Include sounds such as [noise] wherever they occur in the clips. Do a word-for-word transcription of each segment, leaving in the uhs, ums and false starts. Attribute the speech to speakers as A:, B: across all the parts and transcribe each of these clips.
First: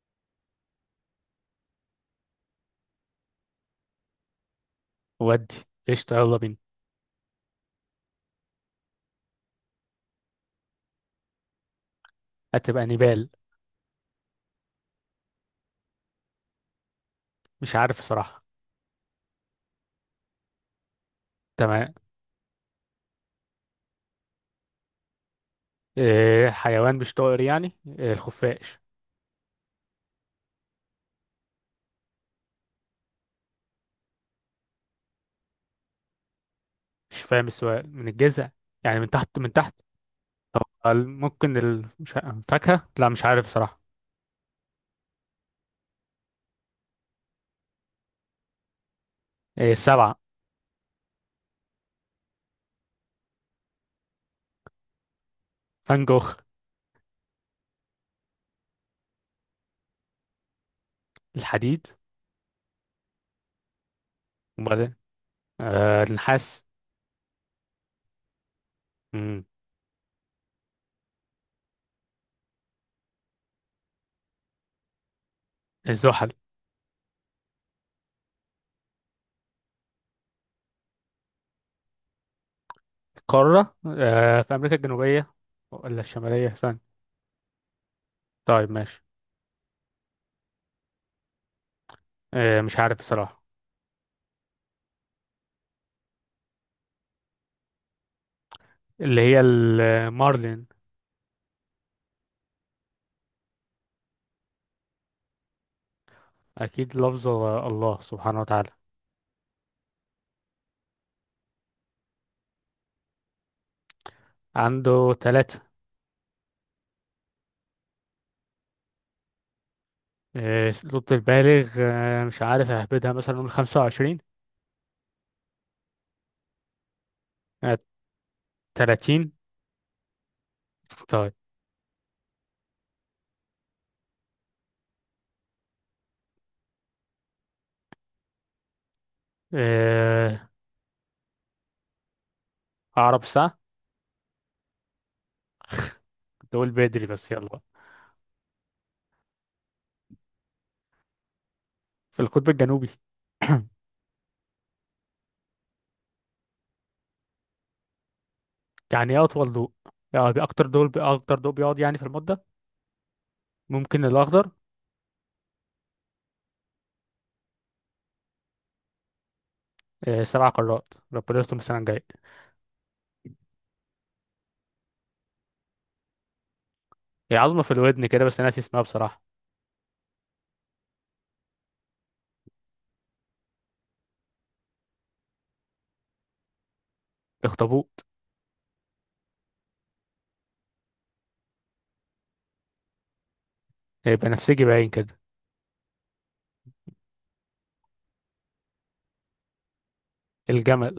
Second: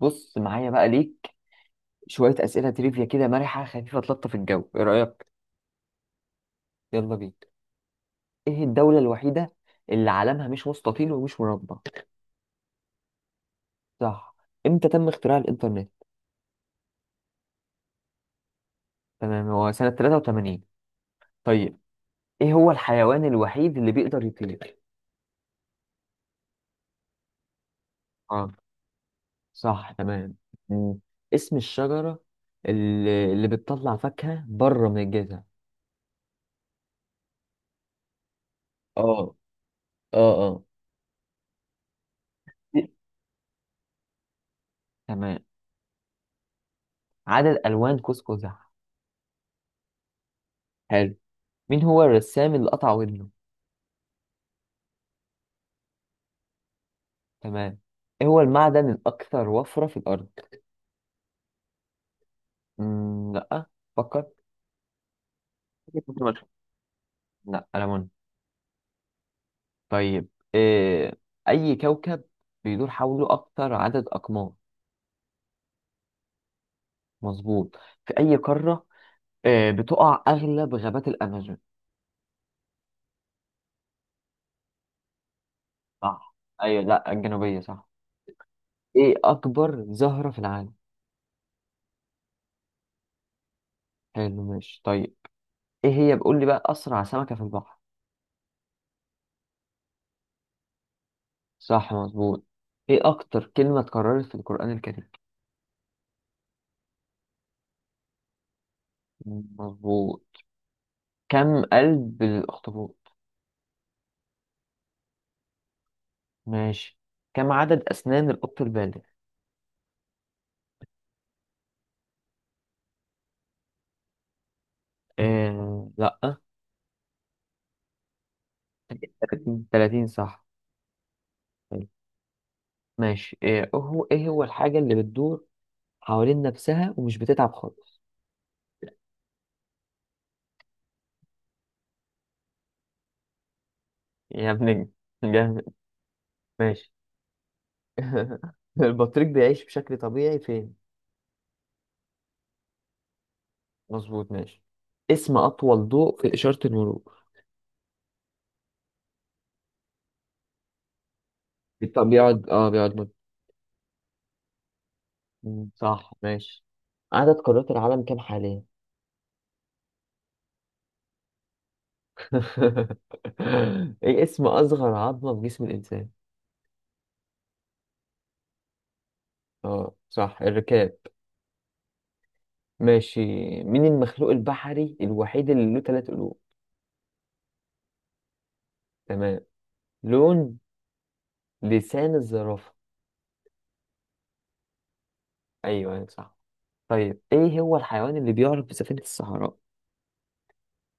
A: بص معايا بقى ليك شوية أسئلة تريفيا كده مرحة خفيفة تلطف الجو، إيه رأيك؟
B: ودي. قشطة، يلا بينا.
A: يلا بينا. إيه الدولة الوحيدة اللي علمها مش مستطيل ومش مربع؟
B: هتبقى نبال.
A: صح. إمتى تم اختراع الإنترنت؟
B: مش عارف صراحة.
A: تمام، هو سنة تلاتة وتمانين. طيب،
B: تمام.
A: إيه هو الحيوان الوحيد اللي بيقدر يطير؟
B: إيه حيوان مش طائر؟ يعني إيه؟
A: آه،
B: الخفاش.
A: صح تمام. مم. اسم الشجرة اللي, اللي بتطلع فاكهة بره من الجذع.
B: مش فاهم السؤال، من الجذع؟ يعني من
A: اه
B: تحت، من تحت.
A: اه
B: طب
A: اه.
B: ال- ممكن ال... مش ع- فاكهة، لا مش عارف صراحة.
A: تمام. عدد ألوان قوس قزح.
B: إيه، السبعة.
A: حلو. مين هو الرسام اللي قطع ودنه؟
B: فان جوخ.
A: تمام. ايه هو المعدن الاكثر وفرة في الارض؟
B: الحديد.
A: مم، لا، فكر.
B: وبعدين، آه النحاس.
A: لا، ألمون.
B: مم.
A: طيب، إيه، أي كوكب بيدور حوله أكتر عدد أقمار؟
B: الزحل.
A: مظبوط. في أي قارة إيه بتقع أغلب غابات الأمازون؟
B: القارة، آه في أمريكا الجنوبية، ولا
A: صح،
B: الشمالية؟
A: أيوة،
B: ثانية.
A: لا الجنوبية صح.
B: طيب ماشي.
A: إيه أكبر زهرة في العالم؟
B: إيه، مش عارف الصراحة.
A: حلو، ماشي، طيب. إيه هي، بقول لي بقى، أسرع سمكة في البحر؟
B: اللي هي المارلين.
A: صح مظبوط. إيه أكتر كلمة اتكررت في القرآن الكريم؟
B: أكيد لفظ الله سبحانه وتعالى.
A: مظبوط. كم قلب للأخطبوط؟
B: عنده ثلاثة.
A: ماشي. كم عدد أسنان القط البالغ؟
B: الضد البالغ، آه، مش عارف، اهبدها مثلا نقول خمسة وعشرين.
A: آه... لأ،
B: آه، تلاتين.
A: تلاتين تلاتين صح.
B: طيب.
A: حلو. ماشي، إيه هو إيه هو الحاجة اللي بتدور حوالين نفسها ومش بتتعب خالص؟
B: آه، عقرب الساعة.
A: يا ابن ال- جامد.
B: دول
A: ماشي.
B: بدري بس، يلا بقى.
A: [laughs] البطريق بيعيش بشكل طبيعي فين؟
B: في القطب الجنوبي.
A: مظبوط ماشي. اسم أطول ضوء في إشارة المرور.
B: يعني ايه أطول ضوء؟ يعني أكتر، دول أكتر ضوء بيقعد يعني في
A: طب
B: المدة.
A: بيقعد اه بيقعد مد...
B: ممكن الأخضر.
A: مم، صح ماشي. عدد قارات العالم كام حاليا؟
B: آه، سبع قارات، ربنا يستر السنة الجاية.
A: [laughs] ايه اسم اصغر عظمة في جسم الانسان؟
B: هي عظمة في الودن كده، بس أنا ناسي اسمها بصراحة.
A: اه صح الركاب. ماشي. مين المخلوق البحري الوحيد اللي له ثلاث قلوب؟
B: الأخطبوط.
A: تمام. لون لسان الزرافة.
B: آه، بنفسجي باين كده.
A: ايوه أيوة، صح. طيب، ايه هو الحيوان اللي بيعرف بسفينة الصحراء؟
B: الجمل.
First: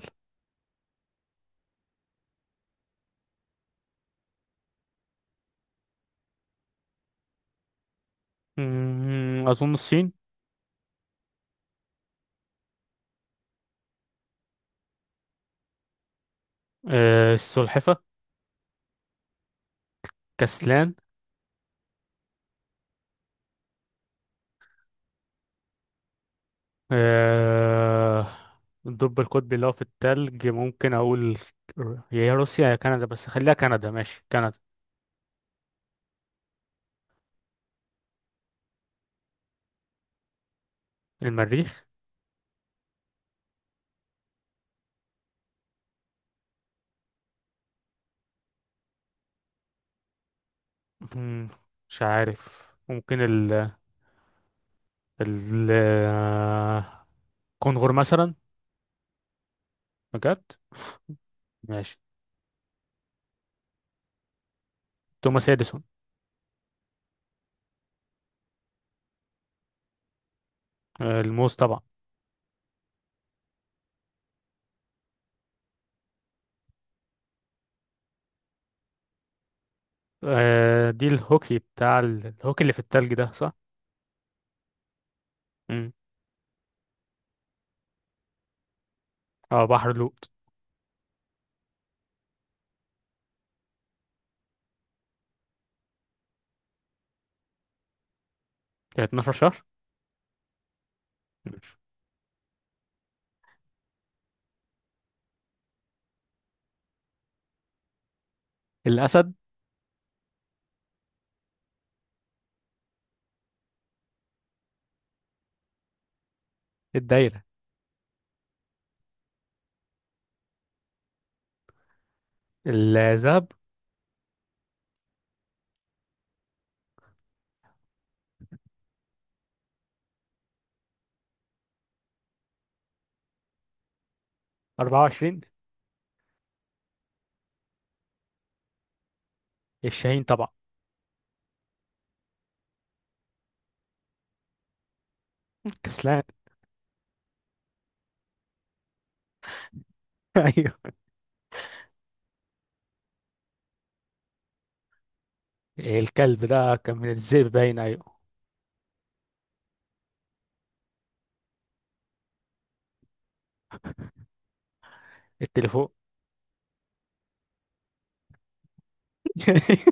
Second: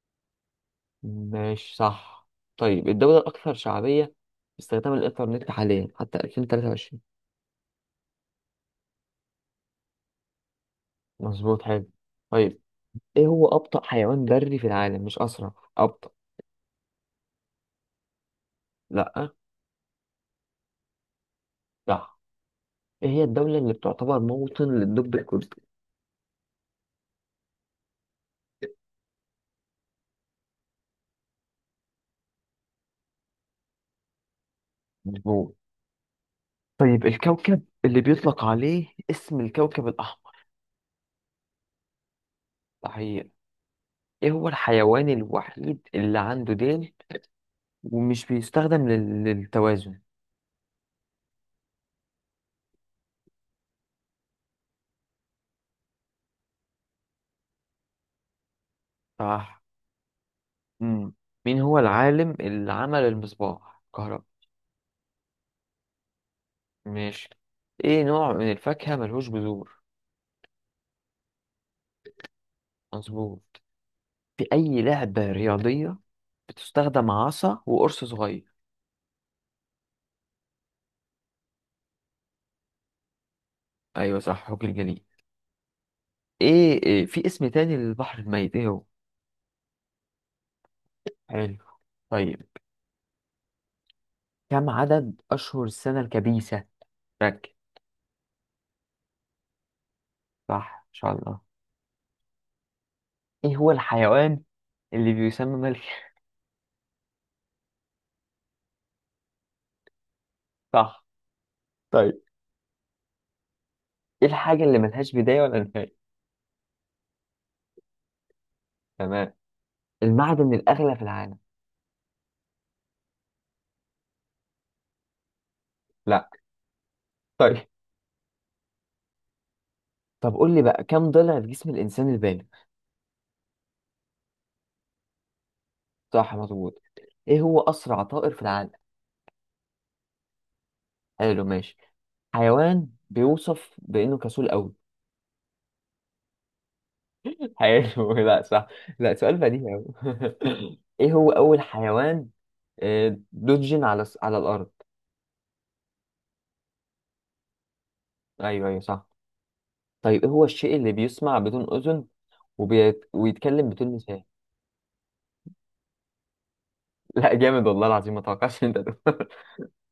A: ماشي صح. طيب، الدولة الأكثر شعبية باستخدام الإنترنت حاليا حتى ألفين وتلاتة وعشرين.
B: مم، أظن الصين.
A: مظبوط حلو. طيب، ايه هو أبطأ حيوان بري في العالم، مش أسرع، أبطأ.
B: آه، السلحفة.
A: لأ.
B: كسلان.
A: صح. ايه هي الدولة اللي بتعتبر موطن للدب الكردي؟
B: آه، الدب القطبي اللي هو في التلج، ممكن أقول يا هي روسيا يا كندا، بس خليها كندا، ماشي كندا.
A: مظبوط. طيب، الكوكب اللي بيطلق عليه اسم الكوكب الأحمر.
B: المريخ.
A: صحيح. ايه هو الحيوان الوحيد اللي عنده ديل ومش بيستخدم لل- للتوازن؟
B: مم، مش عارف، ممكن ال ال آه، كونغر مثلا.
A: صح.
B: بجد.
A: امم. مين هو
B: ماشي.
A: العالم اللي عمل المصباح كهرباء؟
B: توماس اديسون.
A: ماشي. ايه نوع من الفاكهة ملهوش جذور؟
B: آه، الموز طبعا.
A: مظبوط. في أي لعبة رياضية بتستخدم عصا وقرص صغير؟
B: آه، دي الهوكي بتاع ال- الهوكي اللي في التلج ده، صح؟
A: أيوة صح، حوك الجليد.
B: مم.
A: إيه, إيه في اسم تاني للبحر الميت، إيه هو؟
B: اه، بحر لوط.
A: حلو. طيب، كم عدد أشهر السنة الكبيسة؟ ركز.
B: اتناشر شهر.
A: صح إن شاء الله.
B: ماشي.
A: إيه هو الحيوان اللي بيسمى ملك؟ [laughs]
B: الأسد.
A: صح. طيب، إيه الحاجة اللي ملهاش بداية ولا نهاية؟
B: الدايرة.
A: تمام. المعدن الأغلى في العالم.
B: الذهب.
A: لا. طيب، طب قول لي بقى كم ضلع في جسم الإنسان البالغ؟
B: أربعة وعشرين.
A: صح مظبوط. إيه هو أسرع طائر في العالم؟
B: الشاهين طبعا.
A: حلو ماشي. حيوان بيوصف بإنه كسول أوي.
B: كسلان.
A: حلو [laughs] لا صح. لا، سؤال بديهي أوي.
B: [laughs]
A: [laughs]
B: أيوه.
A: إيه هو أول حيوان آه، له جين على الس- على الأرض؟
B: الكلب، ده كان من الذئب باين، ايوه.
A: أيوه أيوه صح. طيب، إيه هو الشيء اللي بيسمع بدون أذن وبيت... ويتكلم بدون لسان؟
B: التليفون.
A: [laughs] لا، جامد والله العظيم، ما توقعتش إن أنت تقول.
B: [laughs]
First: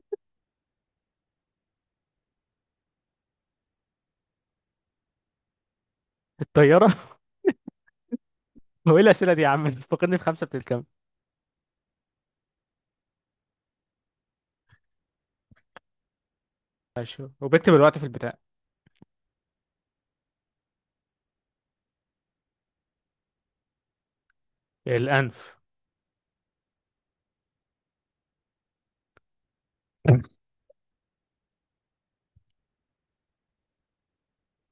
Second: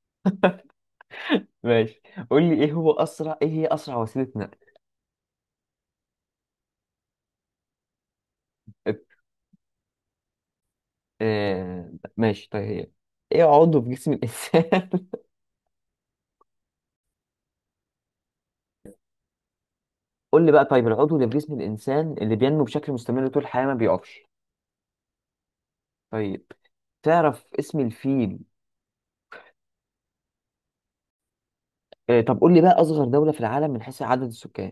A: [laughs] ماشي. قول لي إيه هو أسرع إيه هي أسرع وسيلة نقل؟
B: الطياره. هو ايه
A: ات-
B: الاسئله دي يا عم؟ فاقدني في خمسه بتتكلم.
A: آه... ماشي. طيب، هي إيه عضو في جسم الإنسان؟
B: ماشي، وبكتب الوقت في البتاع.
A: [laughs] قول لي بقى، طيب، العضو اللي في جسم الإنسان اللي بينمو بشكل مستمر طول الحياة ما بيقفش.
B: الانف.
A: طيب، تعرف اسم الفيل؟
B: [laughs]
A: آه، طب قول لي بقى أصغر دولة في العالم من حيث عدد السكان.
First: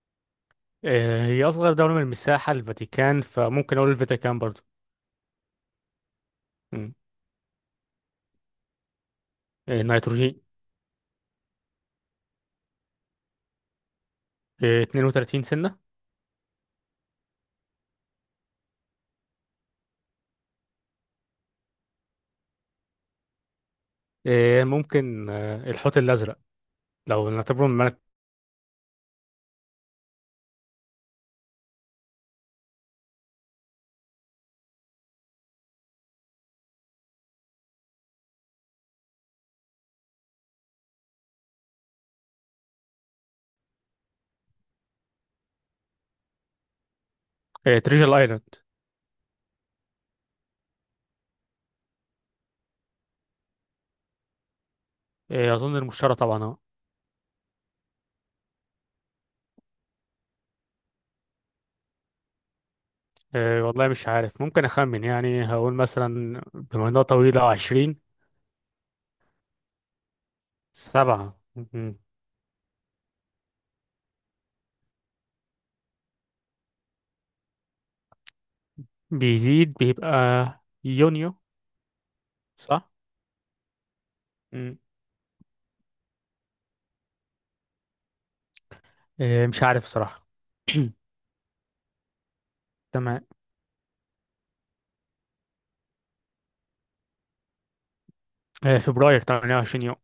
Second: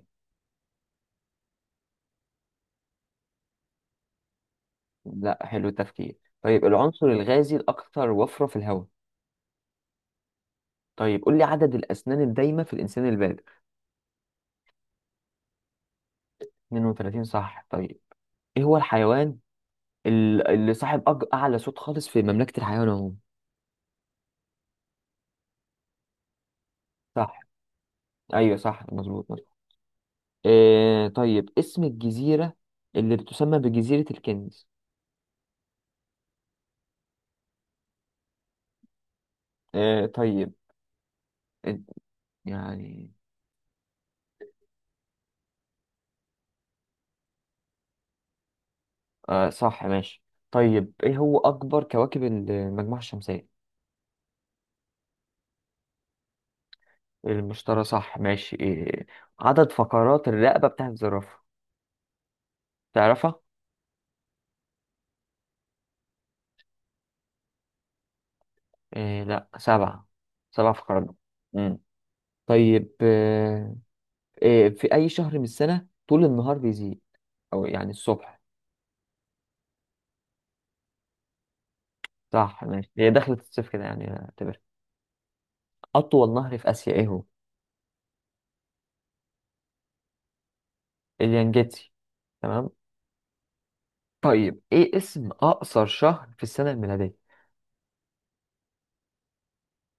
B: آه، هي اصغر دوله من المساحه الفاتيكان، فممكن اقول الفاتيكان برضو.
A: لا، حلو التفكير. طيب،
B: مم.
A: العنصر الغازي الأكثر وفرة في الهواء.
B: آه، نيتروجين.
A: طيب، قول لي عدد الأسنان الدايمة في الإنسان البالغ.
B: آه، اتنين وتلاتين سنه.
A: اثنين وثلاثين صح. طيب، إيه هو الحيوان ال- اللي صاحب أج- أعلى صوت خالص في مملكة الحيوان عموما؟
B: آه، ممكن آه، الحوت الازرق، لو
A: صح،
B: نعتبره من ملك.
A: أيوه صح مظبوط مظبوط. آه، طيب، اسم الجزيرة اللي بتسمى بجزيرة الكنز. آه طيب. إن- يعني،
B: آه، تريجل ايلاند.
A: آه صح ماشي. طيب، إيه هو أكبر كواكب المجموعة الشمسية؟
B: آه، اظن المشتري طبعا، اه.
A: المشترى صح ماشي. إيه. عدد فقرات الرقبة بتاعت الزرافة، تعرفها؟
B: آه، والله مش عارف، ممكن اخمن يعني، هقول مثلا بما انها طويله عشرين.
A: إيه، لا سبعة، سبع فقرات.
B: سبعة.
A: مم. طيب، آه، إيه في أي شهر من السنة طول النهار بيزيد، أو يعني الصبح؟
B: بيزيد، بيبقى يونيو.
A: صح
B: صح؟
A: ماشي. هي دخلت الصيف كده يعني اعتبر.
B: مم.
A: أطول نهر في آسيا إيه هو؟
B: آه، مش عارف صراحة. [clears throat]
A: اليانجيتسي. تمام.
B: تمام.
A: طيب، إيه اسم أقصر شهر في السنة الميلادية؟
B: آه، فبراير تمانية وعشرين يوم. [clears throat]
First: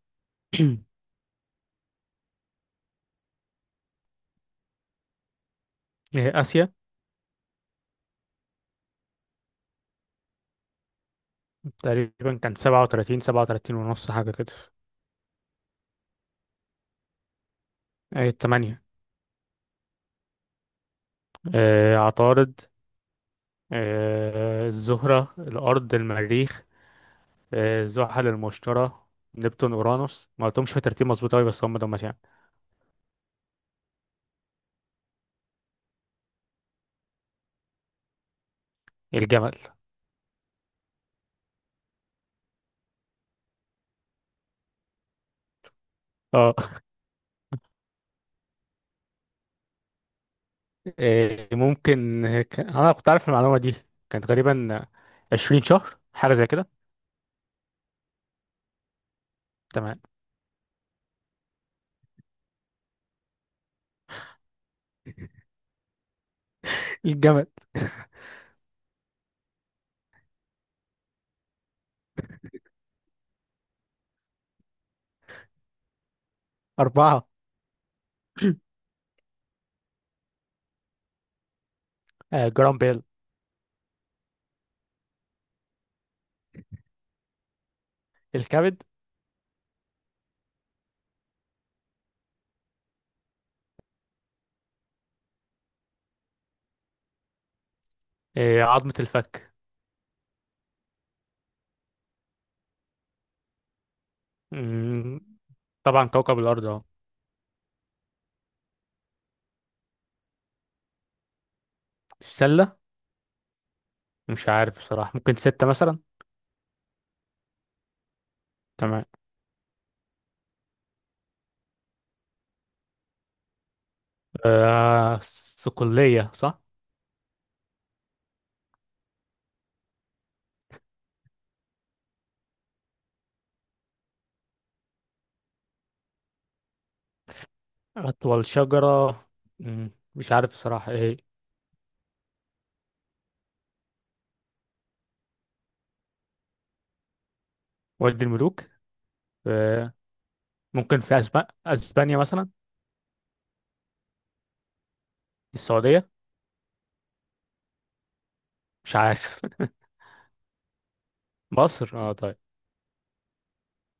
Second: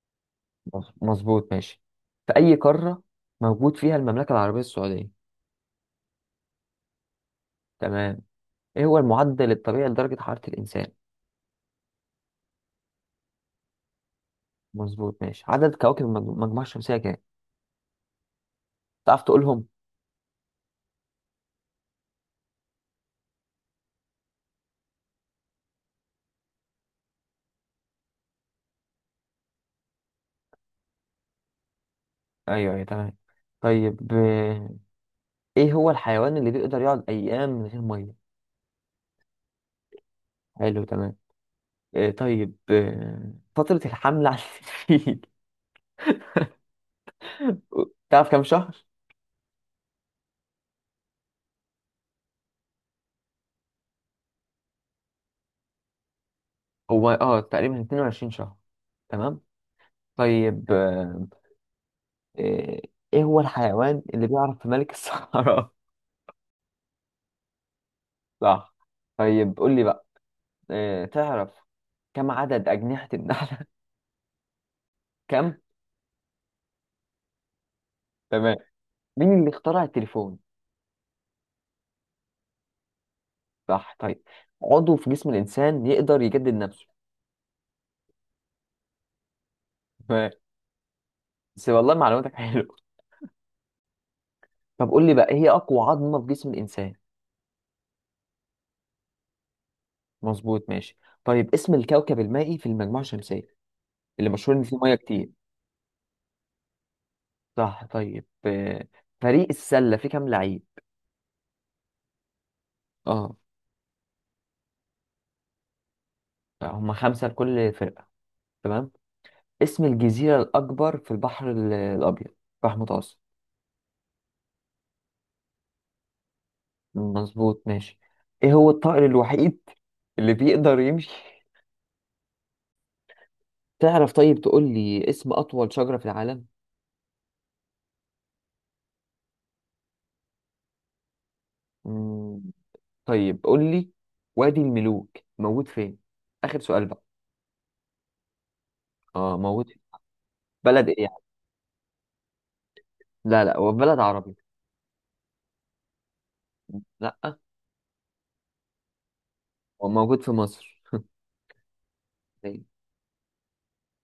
A: مظ- مظبوط ماشي. في أي قارة موجود فيها المملكة العربية السعودية؟
B: آه، آسيا.
A: تمام. ايه هو المعدل الطبيعي لدرجة حرارة الإنسان؟
B: تقريبا كان سبعة وتلاتين سبعة وتلاتين ونص حاجة كده.
A: مظبوط ماشي. عدد كواكب المج- المجموعة الشمسية كام؟
B: آه، تمانية.
A: تعرف تقولهم؟
B: آه، عطارد، آه، الزهرة، الأرض، المريخ، آه، زحل، المشتري، نبتون، اورانوس. ما قلتهمش في ترتيب مظبوط قوي، بس هم دول يعني.
A: أيوه أيوه تمام. طيب، آه، ايه هو الحيوان اللي بيقدر يقعد أيام من غير مية؟
B: الجمل.
A: حلو تمام. آه، طيب، آه، فترة الحمل على الفيل.
B: اه.
A: [laughs] تعرف كام شهر؟
B: [laughs] آه، ممكن آه، ك- انا كنت عارف المعلومة دي، كانت غالبا عشرين شهر حاجة زي كده.
A: هو اه تقريبا اتنين وعشرين شهر. تمام.
B: تمام.
A: طيب، آه، آه، ايه هو الحيوان اللي بيعرف في ملك الصحراء؟
B: الجمل.
A: [laughs] صح. طيب، قول لي بقى، آه، تعرف كم عدد أجنحة النمل؟ كم؟
B: أربعة.
A: تمام. مين اللي اخترع التليفون؟
B: آه، جرام بيل.
A: صح طيب. عضو في جسم الإنسان يقدر يجدد نفسه.
B: الكبد.
A: تمام. بس والله معلوماتك حلوة. طب قول لي بقى إيه هي أقوى عظمة في جسم الإنسان؟
B: آه، عظمة الفك.
A: مظبوط ماشي. طيب، اسم الكوكب المائي في المجموعة الشمسية اللي مشهور إن فيه مية
B: مم،
A: كتير.
B: طبعا كوكب الأرض أهو.
A: صح. طيب، آه، فريق السلة فيه كام لعيب؟
B: السلة؟
A: اه.
B: مش عارف بصراحة، ممكن ستة مثلا.
A: هم خمسة لكل فرقة. تمام.
B: تمام.
A: اسم الجزيرة الأكبر في البحر ال- الأبيض، البحر المتوسط.
B: آه، صقلية، صح.
A: مظبوط ماشي. إيه هو الطائر الوحيد اللي بيقدر يمشي، تعرف؟ طيب، تقول لي اسم أطول شجرة في العالم؟
B: أطول شجرة، مم، مش عارف بصراحة إيه.
A: مم. طيب، قول لي وادي الملوك موجود فين؟ آخر سؤال بقى.
B: وادي الملوك.
A: اه، موجود في
B: آه.
A: بلد
B: ممكن
A: إيه يعني؟
B: في أسبانيا، أسبانيا مثلا.
A: لا لا، هو في بلد عربي.
B: السعودية.
A: لا.
B: مش عارف.
A: هو موجود في مصر.
B: [laughs] مصر، اه طيب.